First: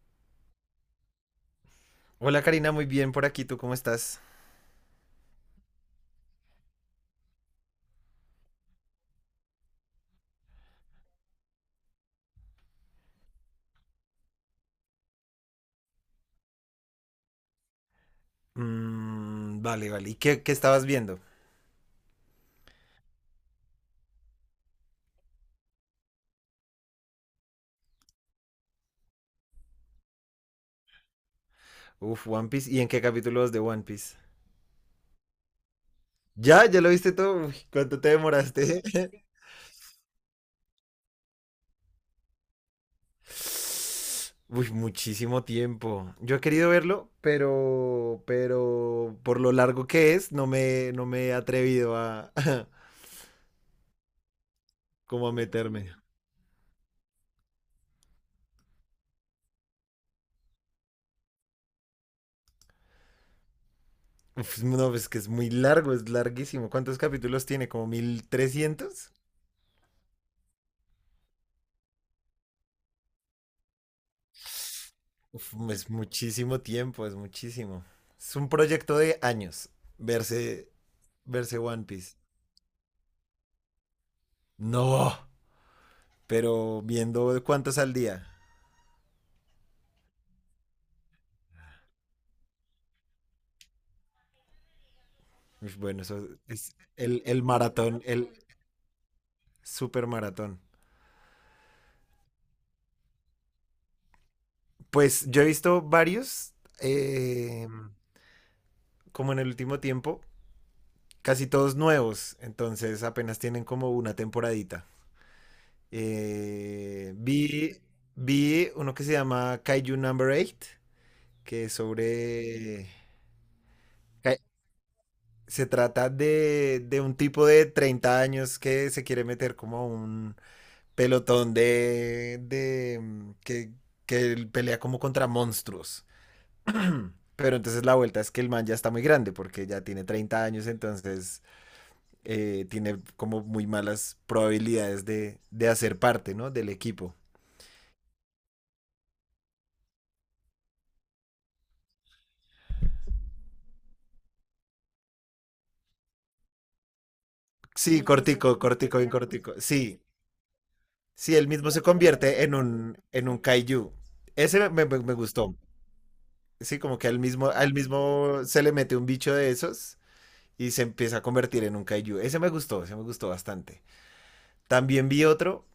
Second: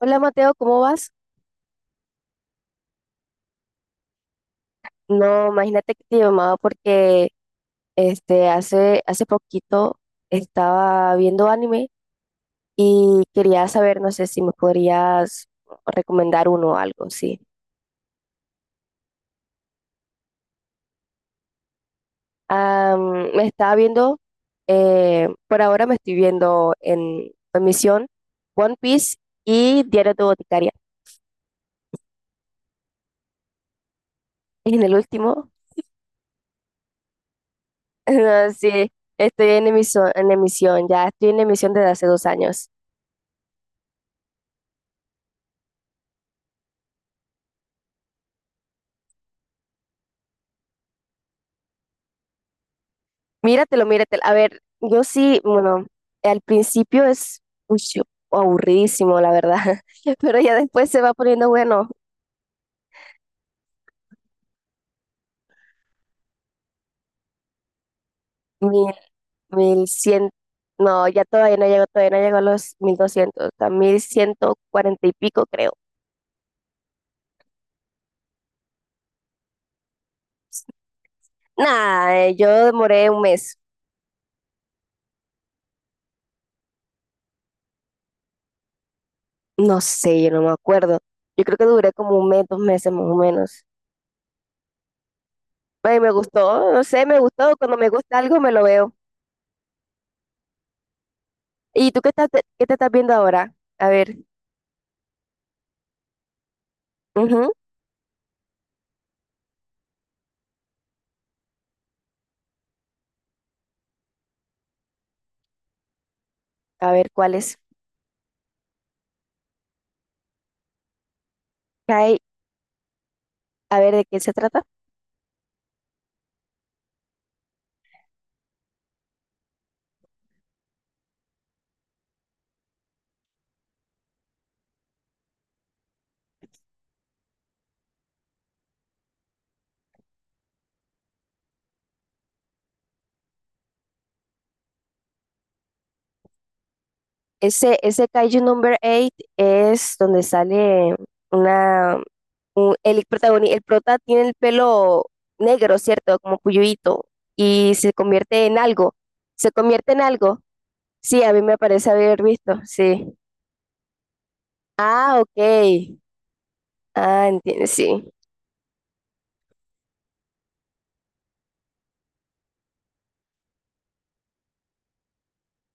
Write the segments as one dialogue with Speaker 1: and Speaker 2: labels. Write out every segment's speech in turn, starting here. Speaker 1: Hola Mateo, ¿cómo vas?
Speaker 2: Hola Karina, muy bien por aquí, ¿tú cómo estás?
Speaker 1: No, imagínate que te llamaba porque hace poquito estaba viendo anime y quería saber, no sé si me podrías recomendar uno o algo, sí.
Speaker 2: Mm, vale, vale. ¿Y qué estabas viendo?
Speaker 1: Me estaba viendo, por ahora me estoy viendo en Misión One Piece y Diario de Boticaria.
Speaker 2: Uf, One Piece. ¿Y en qué capítulo vas de One Piece?
Speaker 1: En el último,
Speaker 2: ¿Ya? ¿Ya lo viste todo? Uy, ¿cuánto te demoraste?
Speaker 1: sí, estoy en emisión, ya estoy en emisión desde hace 2 años.
Speaker 2: Uy, muchísimo tiempo. Yo he querido verlo, pero por lo largo que es, no me he atrevido a,
Speaker 1: Míratelo, míratelo. A ver, yo
Speaker 2: como a
Speaker 1: sí,
Speaker 2: meterme.
Speaker 1: bueno, al principio es uy, yo- aburridísimo, la verdad, pero ya después se va poniendo bueno,
Speaker 2: Uf, no, es que es muy largo, es larguísimo. ¿Cuántos capítulos tiene? ¿Como mil
Speaker 1: mil,
Speaker 2: trescientos?
Speaker 1: mil cien, no, ya todavía no llego a los 1.200, a 1.140 y pico
Speaker 2: Uf,
Speaker 1: creo.
Speaker 2: es muchísimo tiempo, es muchísimo. Es un proyecto de años verse, verse One
Speaker 1: Nada,
Speaker 2: Piece.
Speaker 1: yo demoré un mes,
Speaker 2: No, pero viendo cuántos al día.
Speaker 1: no sé, yo no me acuerdo. Yo creo que duré como un mes, 2 meses más o menos.
Speaker 2: Uf,
Speaker 1: Ay,
Speaker 2: bueno,
Speaker 1: me
Speaker 2: eso
Speaker 1: gustó,
Speaker 2: es
Speaker 1: no sé, me
Speaker 2: el
Speaker 1: gustó, cuando me
Speaker 2: maratón,
Speaker 1: gusta
Speaker 2: el
Speaker 1: algo me lo veo.
Speaker 2: super maratón.
Speaker 1: ¿Y tú qué te estás viendo ahora? A ver,
Speaker 2: Pues yo he visto varios,
Speaker 1: ujú.
Speaker 2: eh, como en el último tiempo, casi todos nuevos, entonces apenas tienen como una temporadita.
Speaker 1: A ver,
Speaker 2: Eh,
Speaker 1: ¿cuál es?
Speaker 2: vi, vi uno que se llama Kaiju Number 8. que
Speaker 1: Kai,
Speaker 2: sobre...
Speaker 1: a ver, ¿de qué se
Speaker 2: eh,
Speaker 1: trata?
Speaker 2: Se trata de un tipo de 30 años que se quiere meter como a un pelotón que él pelea como contra monstruos. Pero entonces la vuelta es que el man ya está muy grande porque ya tiene 30 años, entonces tiene como muy malas probabilidades de hacer parte, ¿no? Del equipo.
Speaker 1: Ese Kaiju Number 8 es donde sale una... el protagonista, el prota tiene el pelo negro, ¿cierto? Como puyuito. Y se
Speaker 2: Sí,
Speaker 1: convierte en
Speaker 2: cortico,
Speaker 1: algo.
Speaker 2: cortico, bien
Speaker 1: ¿Se
Speaker 2: cortico.
Speaker 1: convierte en
Speaker 2: Sí,
Speaker 1: algo? Sí, a
Speaker 2: si
Speaker 1: mí
Speaker 2: él
Speaker 1: me
Speaker 2: mismo se
Speaker 1: parece haber
Speaker 2: convierte en
Speaker 1: visto,
Speaker 2: un,
Speaker 1: sí.
Speaker 2: en un kaiju. Ese me
Speaker 1: Ah,
Speaker 2: gustó.
Speaker 1: ok.
Speaker 2: Sí, como que al
Speaker 1: Ah,
Speaker 2: mismo,
Speaker 1: entiendo,
Speaker 2: al
Speaker 1: sí.
Speaker 2: mismo se le mete un bicho de esos y se empieza a convertir en un kaiju. Ese me gustó bastante. También vi otro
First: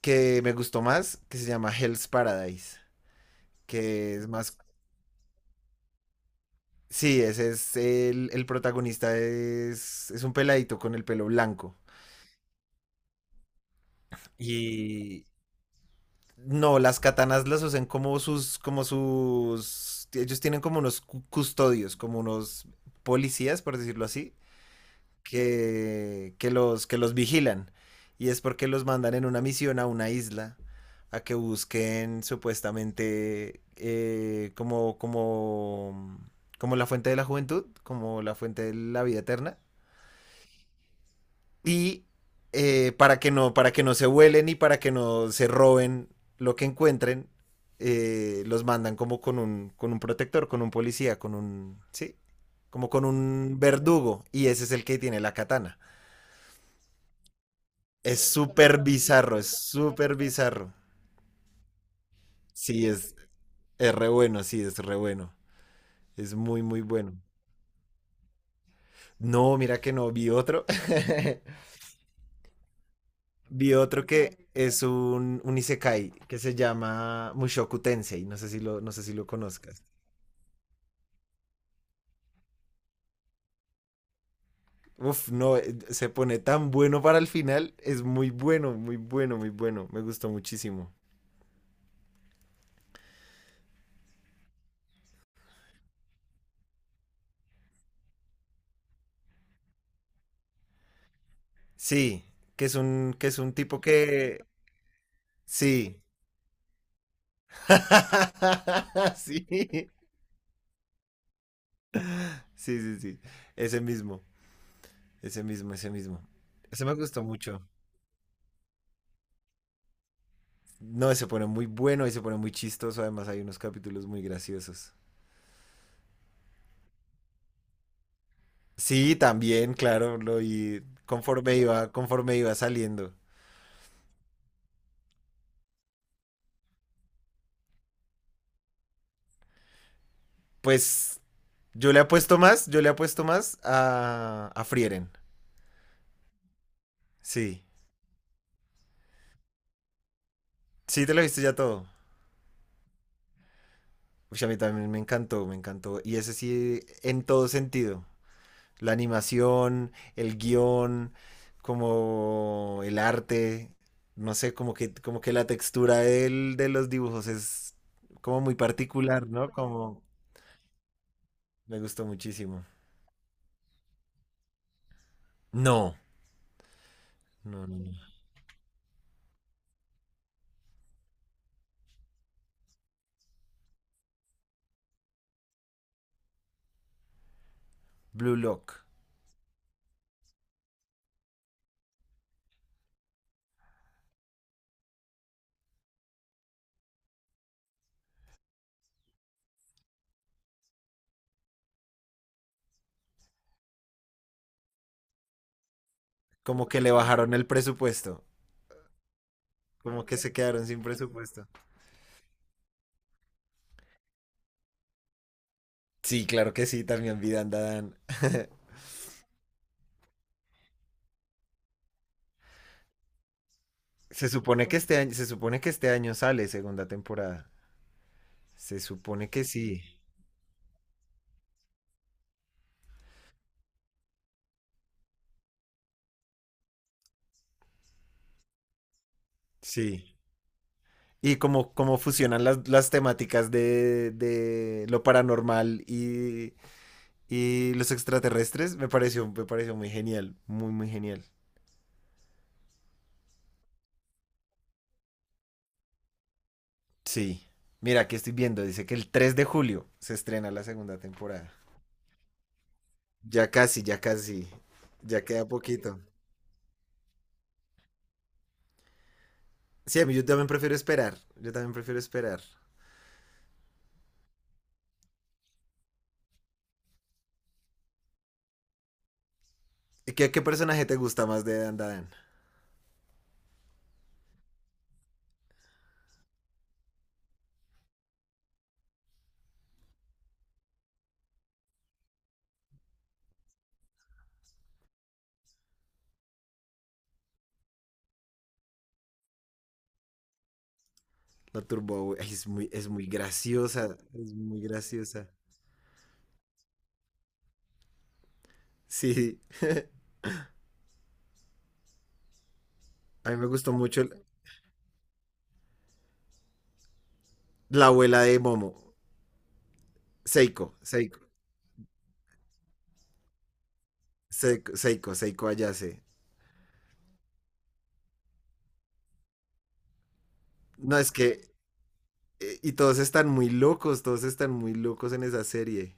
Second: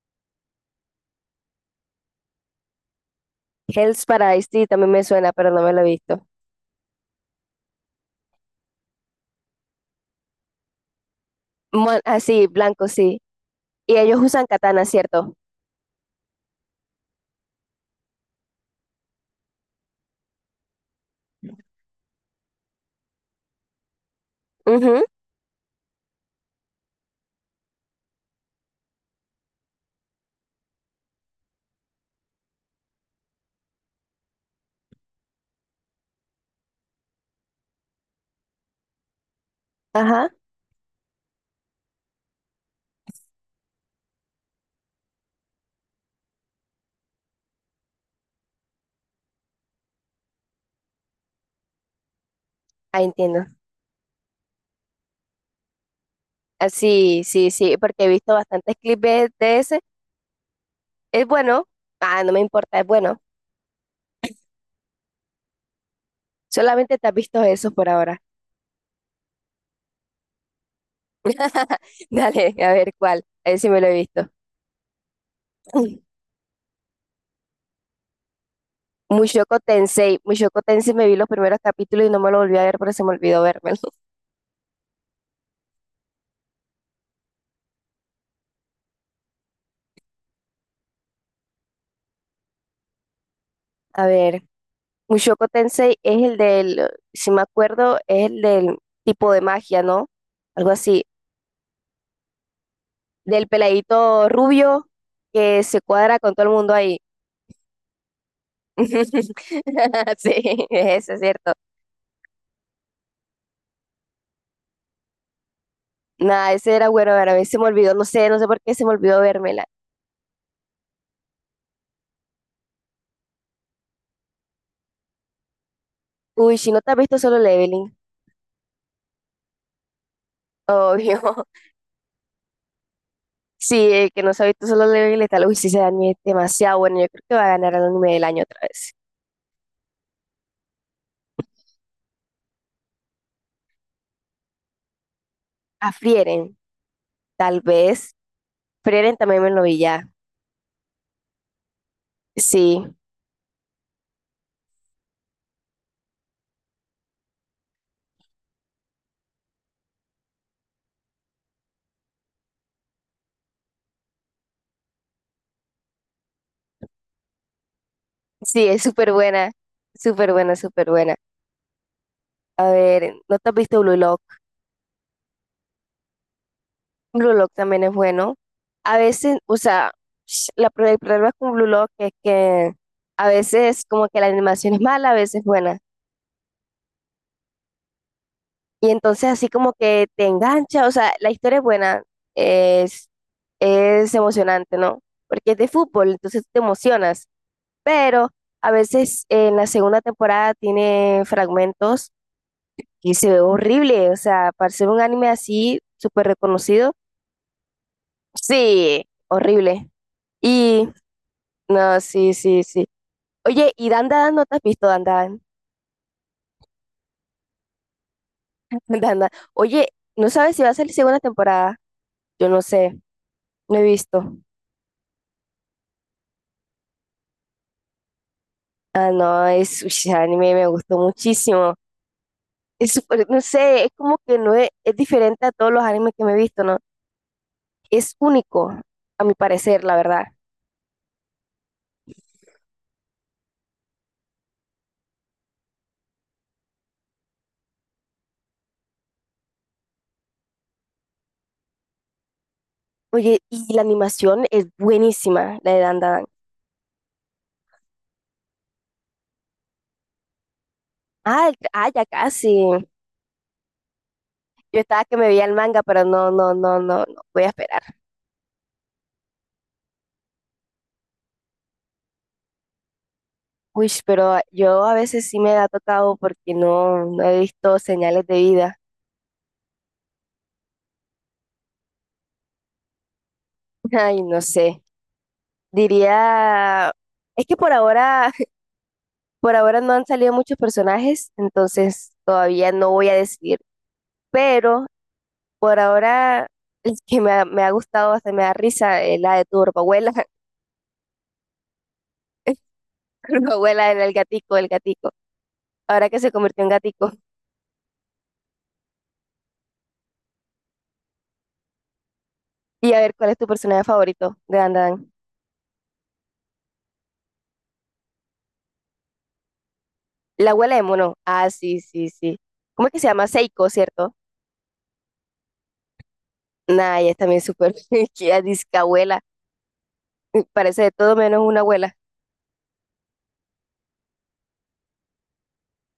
Speaker 2: que me gustó más, que se llama Hell's Paradise,
Speaker 1: Hell's
Speaker 2: que es
Speaker 1: Paradise,
Speaker 2: más...
Speaker 1: sí, también me suena, pero no me lo he visto.
Speaker 2: Sí, ese es el protagonista, es un peladito con el pelo blanco.
Speaker 1: Ah, sí, blanco, sí. Y ellos usan katana,
Speaker 2: Y,
Speaker 1: ¿cierto?
Speaker 2: No, las katanas las usan ellos tienen como unos custodios, como unos policías, por decirlo así,
Speaker 1: Ujú,
Speaker 2: que los vigilan. Y es porque los mandan en una misión a una isla a que busquen supuestamente como la fuente de la juventud, como la fuente de la vida eterna
Speaker 1: ajá.
Speaker 2: y para que no se vuelen y para que no se roben lo que encuentren, los mandan como con un protector, con un policía, sí, como
Speaker 1: Ah,
Speaker 2: con
Speaker 1: entiendo.
Speaker 2: un verdugo y ese es el que tiene la katana.
Speaker 1: Ah, sí, sí, sí, porque he
Speaker 2: Es
Speaker 1: visto bastantes
Speaker 2: súper
Speaker 1: clips de,
Speaker 2: bizarro, es
Speaker 1: de ese.
Speaker 2: súper bizarro.
Speaker 1: Es bueno. Ah, no me importa, es
Speaker 2: Sí, es,
Speaker 1: bueno.
Speaker 2: es re bueno, sí, es re bueno. Es muy, muy
Speaker 1: Solamente te has
Speaker 2: bueno.
Speaker 1: visto esos por ahora.
Speaker 2: No, mira que no vi otro.
Speaker 1: Dale, a ver cuál. A ver si
Speaker 2: Vi
Speaker 1: me lo he
Speaker 2: otro
Speaker 1: visto.
Speaker 2: que es un isekai que se llama Mushoku Tensei. No sé si lo
Speaker 1: Mushoku
Speaker 2: conozcas.
Speaker 1: Tensei. Mushoku Tensei me vi los primeros capítulos y no me lo volví a ver porque se me olvidó vérmelo.
Speaker 2: Uf, no, se pone tan bueno para el final. Es muy bueno, muy bueno, muy bueno. Me gustó muchísimo.
Speaker 1: A ver, Mushoku Tensei es el del, si me acuerdo, es el del tipo de magia, ¿no? Algo así.
Speaker 2: Sí, que es un, que es
Speaker 1: Del
Speaker 2: un tipo
Speaker 1: peladito
Speaker 2: que...
Speaker 1: rubio que se
Speaker 2: Sí.
Speaker 1: cuadra con todo el mundo ahí.
Speaker 2: Sí.
Speaker 1: Sí, eso es cierto.
Speaker 2: Sí, sí, sí. Ese mismo, ese mismo, ese mismo.
Speaker 1: Nada, ese
Speaker 2: Ese
Speaker 1: era
Speaker 2: me
Speaker 1: bueno,
Speaker 2: gustó
Speaker 1: a mí se
Speaker 2: mucho.
Speaker 1: me olvidó, no sé, no sé por qué se me olvidó vérmela.
Speaker 2: No, se pone muy bueno y se pone muy chistoso. Además hay unos capítulos muy graciosos.
Speaker 1: Uy, si no te has visto Solo Leveling,
Speaker 2: Sí, también, claro, lo y
Speaker 1: obvio.
Speaker 2: conforme iba saliendo.
Speaker 1: Sí, el que no se ha visto Solo Leveling, tal vez sí se es demasiado bueno. Yo creo que va a ganar el anime del año otra vez.
Speaker 2: Pues yo le apuesto más, yo le apuesto más a Frieren.
Speaker 1: A Frieren, tal
Speaker 2: Sí,
Speaker 1: vez. Frieren también me lo vi ya.
Speaker 2: sí, te lo viste ya todo.
Speaker 1: Sí,
Speaker 2: Uy, a mí también me encantó, me encantó. Y ese sí, en todo sentido. La animación, el guión, como el arte, no sé, como que la textura de los dibujos es como muy
Speaker 1: sí, es súper
Speaker 2: particular, ¿no?
Speaker 1: buena,
Speaker 2: Como
Speaker 1: súper buena, súper buena.
Speaker 2: me gustó muchísimo.
Speaker 1: A ver, ¿no te has visto Blue Lock?
Speaker 2: No,
Speaker 1: Blue Lock
Speaker 2: no, no,
Speaker 1: también
Speaker 2: no.
Speaker 1: es bueno. A veces, o sea, el problema con Blue Lock es que a veces como que la animación es mala, a veces es buena.
Speaker 2: Blue Lock.
Speaker 1: Y entonces así como que te engancha, o sea, la historia es buena, es, es emocionante, ¿no? Porque es de fútbol, entonces te emocionas. Pero a veces en la segunda temporada tiene fragmentos y se ve horrible, o sea, para ser un anime así súper
Speaker 2: Como que le
Speaker 1: reconocido,
Speaker 2: bajaron el presupuesto.
Speaker 1: sí, horrible.
Speaker 2: Como que se quedaron sin
Speaker 1: Y
Speaker 2: presupuesto.
Speaker 1: No, sí, sí, sí. Oye, y Dan Dan, ¿no te has visto Dan Dan?
Speaker 2: Sí, claro que sí, también Vidanda Dan.
Speaker 1: Dan Dan. Oye, ¿no sabes si va a salir segunda temporada? Yo no sé, no he visto.
Speaker 2: Se supone que este año sale segunda temporada. Se
Speaker 1: Ah,
Speaker 2: supone que
Speaker 1: no,
Speaker 2: sí.
Speaker 1: ese anime me gustó muchísimo. Es súper, no sé, es como que no es, es diferente a todos los animes que me he visto, ¿no? Es único, a mi parecer, la
Speaker 2: Sí.
Speaker 1: verdad.
Speaker 2: Y como fusionan las temáticas de lo paranormal y los extraterrestres, me pareció muy genial. Muy, muy genial.
Speaker 1: Oye, y la animación es buenísima, la de Dan Dan.
Speaker 2: Sí. Mira, aquí estoy viendo, dice que el 3 de julio se estrena la segunda
Speaker 1: Ah,
Speaker 2: temporada.
Speaker 1: ya casi.
Speaker 2: Ya casi, ya casi.
Speaker 1: Yo estaba que
Speaker 2: Ya
Speaker 1: me veía
Speaker 2: queda
Speaker 1: el manga,
Speaker 2: poquito.
Speaker 1: pero no, no, no, no, no, voy a esperar.
Speaker 2: Sí, a mí yo también prefiero esperar. Yo también prefiero esperar.
Speaker 1: Uy, pero yo a veces sí me ha tocado porque no, no he visto señales de vida.
Speaker 2: ¿Y qué personaje te gusta más de Dan Dan?
Speaker 1: Ay, no sé. Diría, es que por ahora, por ahora no han salido muchos personajes, entonces todavía no voy a decidir. Pero por ahora, el que me ha gustado, hasta me da risa, es la de tu abuela,
Speaker 2: La Turbo, Boy. Ay, es muy
Speaker 1: abuela
Speaker 2: graciosa.
Speaker 1: era el
Speaker 2: Es
Speaker 1: gatico,
Speaker 2: muy
Speaker 1: el gatico.
Speaker 2: graciosa.
Speaker 1: Ahora que se convirtió en gatico.
Speaker 2: Sí.
Speaker 1: Y a ver, ¿cuál
Speaker 2: A mí
Speaker 1: es tu
Speaker 2: me gustó
Speaker 1: personaje
Speaker 2: mucho el-
Speaker 1: favorito de Dandadan?
Speaker 2: la abuela de Momo.
Speaker 1: La abuela
Speaker 2: Seiko,
Speaker 1: de mono.
Speaker 2: Seiko,
Speaker 1: Ah, sí, sí, sí. ¿Cómo es que se llama? Seiko, ¿cierto?
Speaker 2: Seiko Ayase.
Speaker 1: Nah, ella también súper fingida, disque abuela. Parece de
Speaker 2: No, es
Speaker 1: todo menos
Speaker 2: que.
Speaker 1: una abuela.
Speaker 2: Y todos están muy locos, todos están muy locos en esa serie.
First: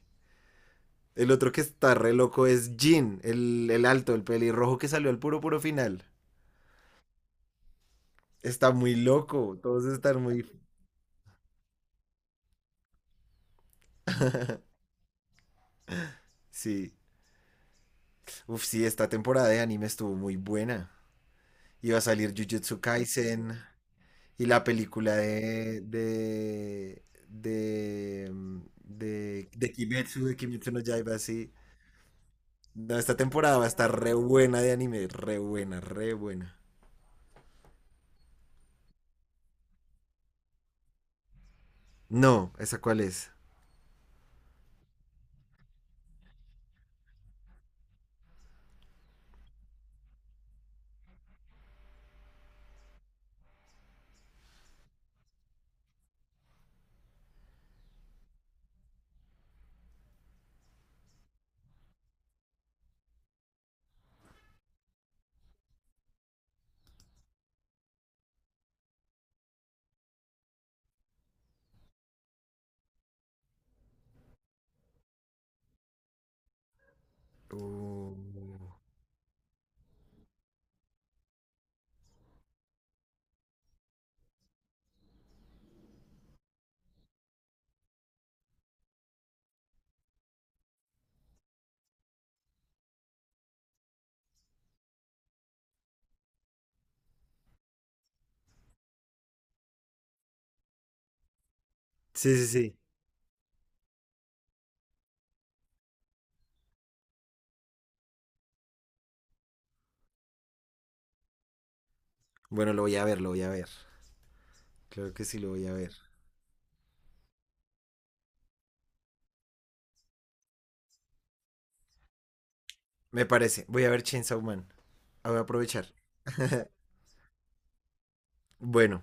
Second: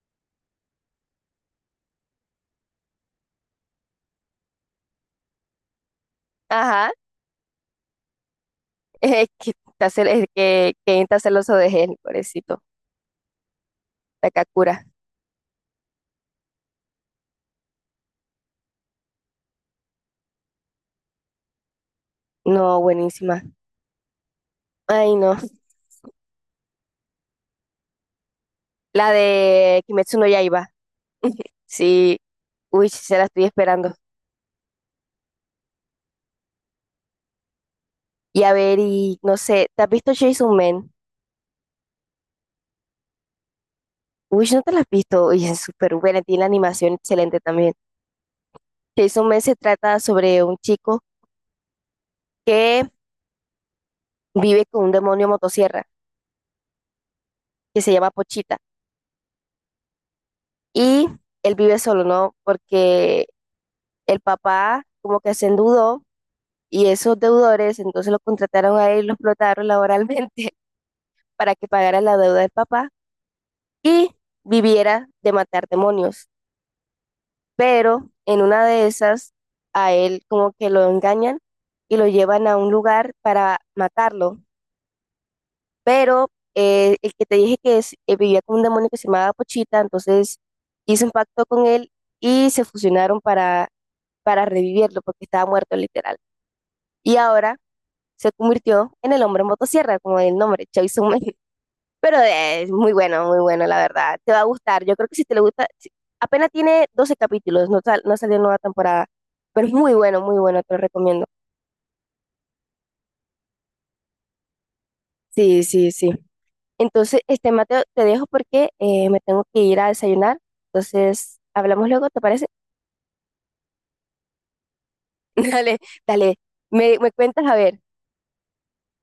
Speaker 2: El otro que está re loco es Jin, el alto, el pelirrojo que salió al puro puro final.
Speaker 1: Ajá.
Speaker 2: Está muy
Speaker 1: Es que
Speaker 2: loco, todos
Speaker 1: está, cel-
Speaker 2: están
Speaker 1: es
Speaker 2: muy...
Speaker 1: que, que está celoso de él, pobrecito. Takakura.
Speaker 2: Sí. Uf, sí, esta temporada de anime estuvo muy buena. Iba a salir Jujutsu
Speaker 1: No, buenísima.
Speaker 2: Kaisen y la
Speaker 1: Ay,
Speaker 2: película
Speaker 1: no.
Speaker 2: de... mm,
Speaker 1: La de Kimetsu no
Speaker 2: De
Speaker 1: Yaiba.
Speaker 2: Kimetsu no Yaiba, sí.
Speaker 1: Sí. Uy, sí,
Speaker 2: No, esta
Speaker 1: se la estoy
Speaker 2: temporada va a
Speaker 1: esperando.
Speaker 2: estar re buena de anime, re buena, re buena.
Speaker 1: Y a ver, y no sé, ¿te has visto Jason Man?
Speaker 2: No, ¿esa cuál es?
Speaker 1: Uy, ¿no te la has visto? Uy, es súper buena, tiene la animación excelente también. Jason Man se trata sobre un chico que vive con un demonio motosierra que se llama Pochita. Y él vive solo, ¿no? Porque el papá como que se endeudó y esos deudores entonces lo contrataron a él, lo explotaron laboralmente para que pagara la deuda del papá y viviera de matar demonios. Pero
Speaker 2: Uh,
Speaker 1: en una de esas a él como que lo engañan y lo llevan a un lugar para matarlo. Pero el que te dije que es, vivía con un demonio que se llamaba Pochita, entonces hizo un pacto con él y se fusionaron para revivirlo porque estaba muerto literal. Y ahora se convirtió en el hombre motosierra, como el nombre, Chavisum. Pero
Speaker 2: Sí, sí,
Speaker 1: es
Speaker 2: sí.
Speaker 1: muy bueno, muy bueno, la verdad. Te va a gustar. Yo creo que si te le gusta, apenas tiene 12 capítulos, no, no salió nueva temporada, pero es muy bueno, muy bueno, te lo recomiendo.
Speaker 2: Bueno, lo voy a ver, lo voy a ver. Claro que sí, lo
Speaker 1: Sí,
Speaker 2: voy a
Speaker 1: sí,
Speaker 2: ver.
Speaker 1: sí. Entonces, Mateo, te dejo porque me tengo que ir a desayunar. Entonces, hablamos luego, ¿te parece?
Speaker 2: Me parece. Voy a ver Chainsaw Man. Ah, voy a
Speaker 1: Dale,
Speaker 2: aprovechar.
Speaker 1: dale. Me cuentas a ver.
Speaker 2: Bueno,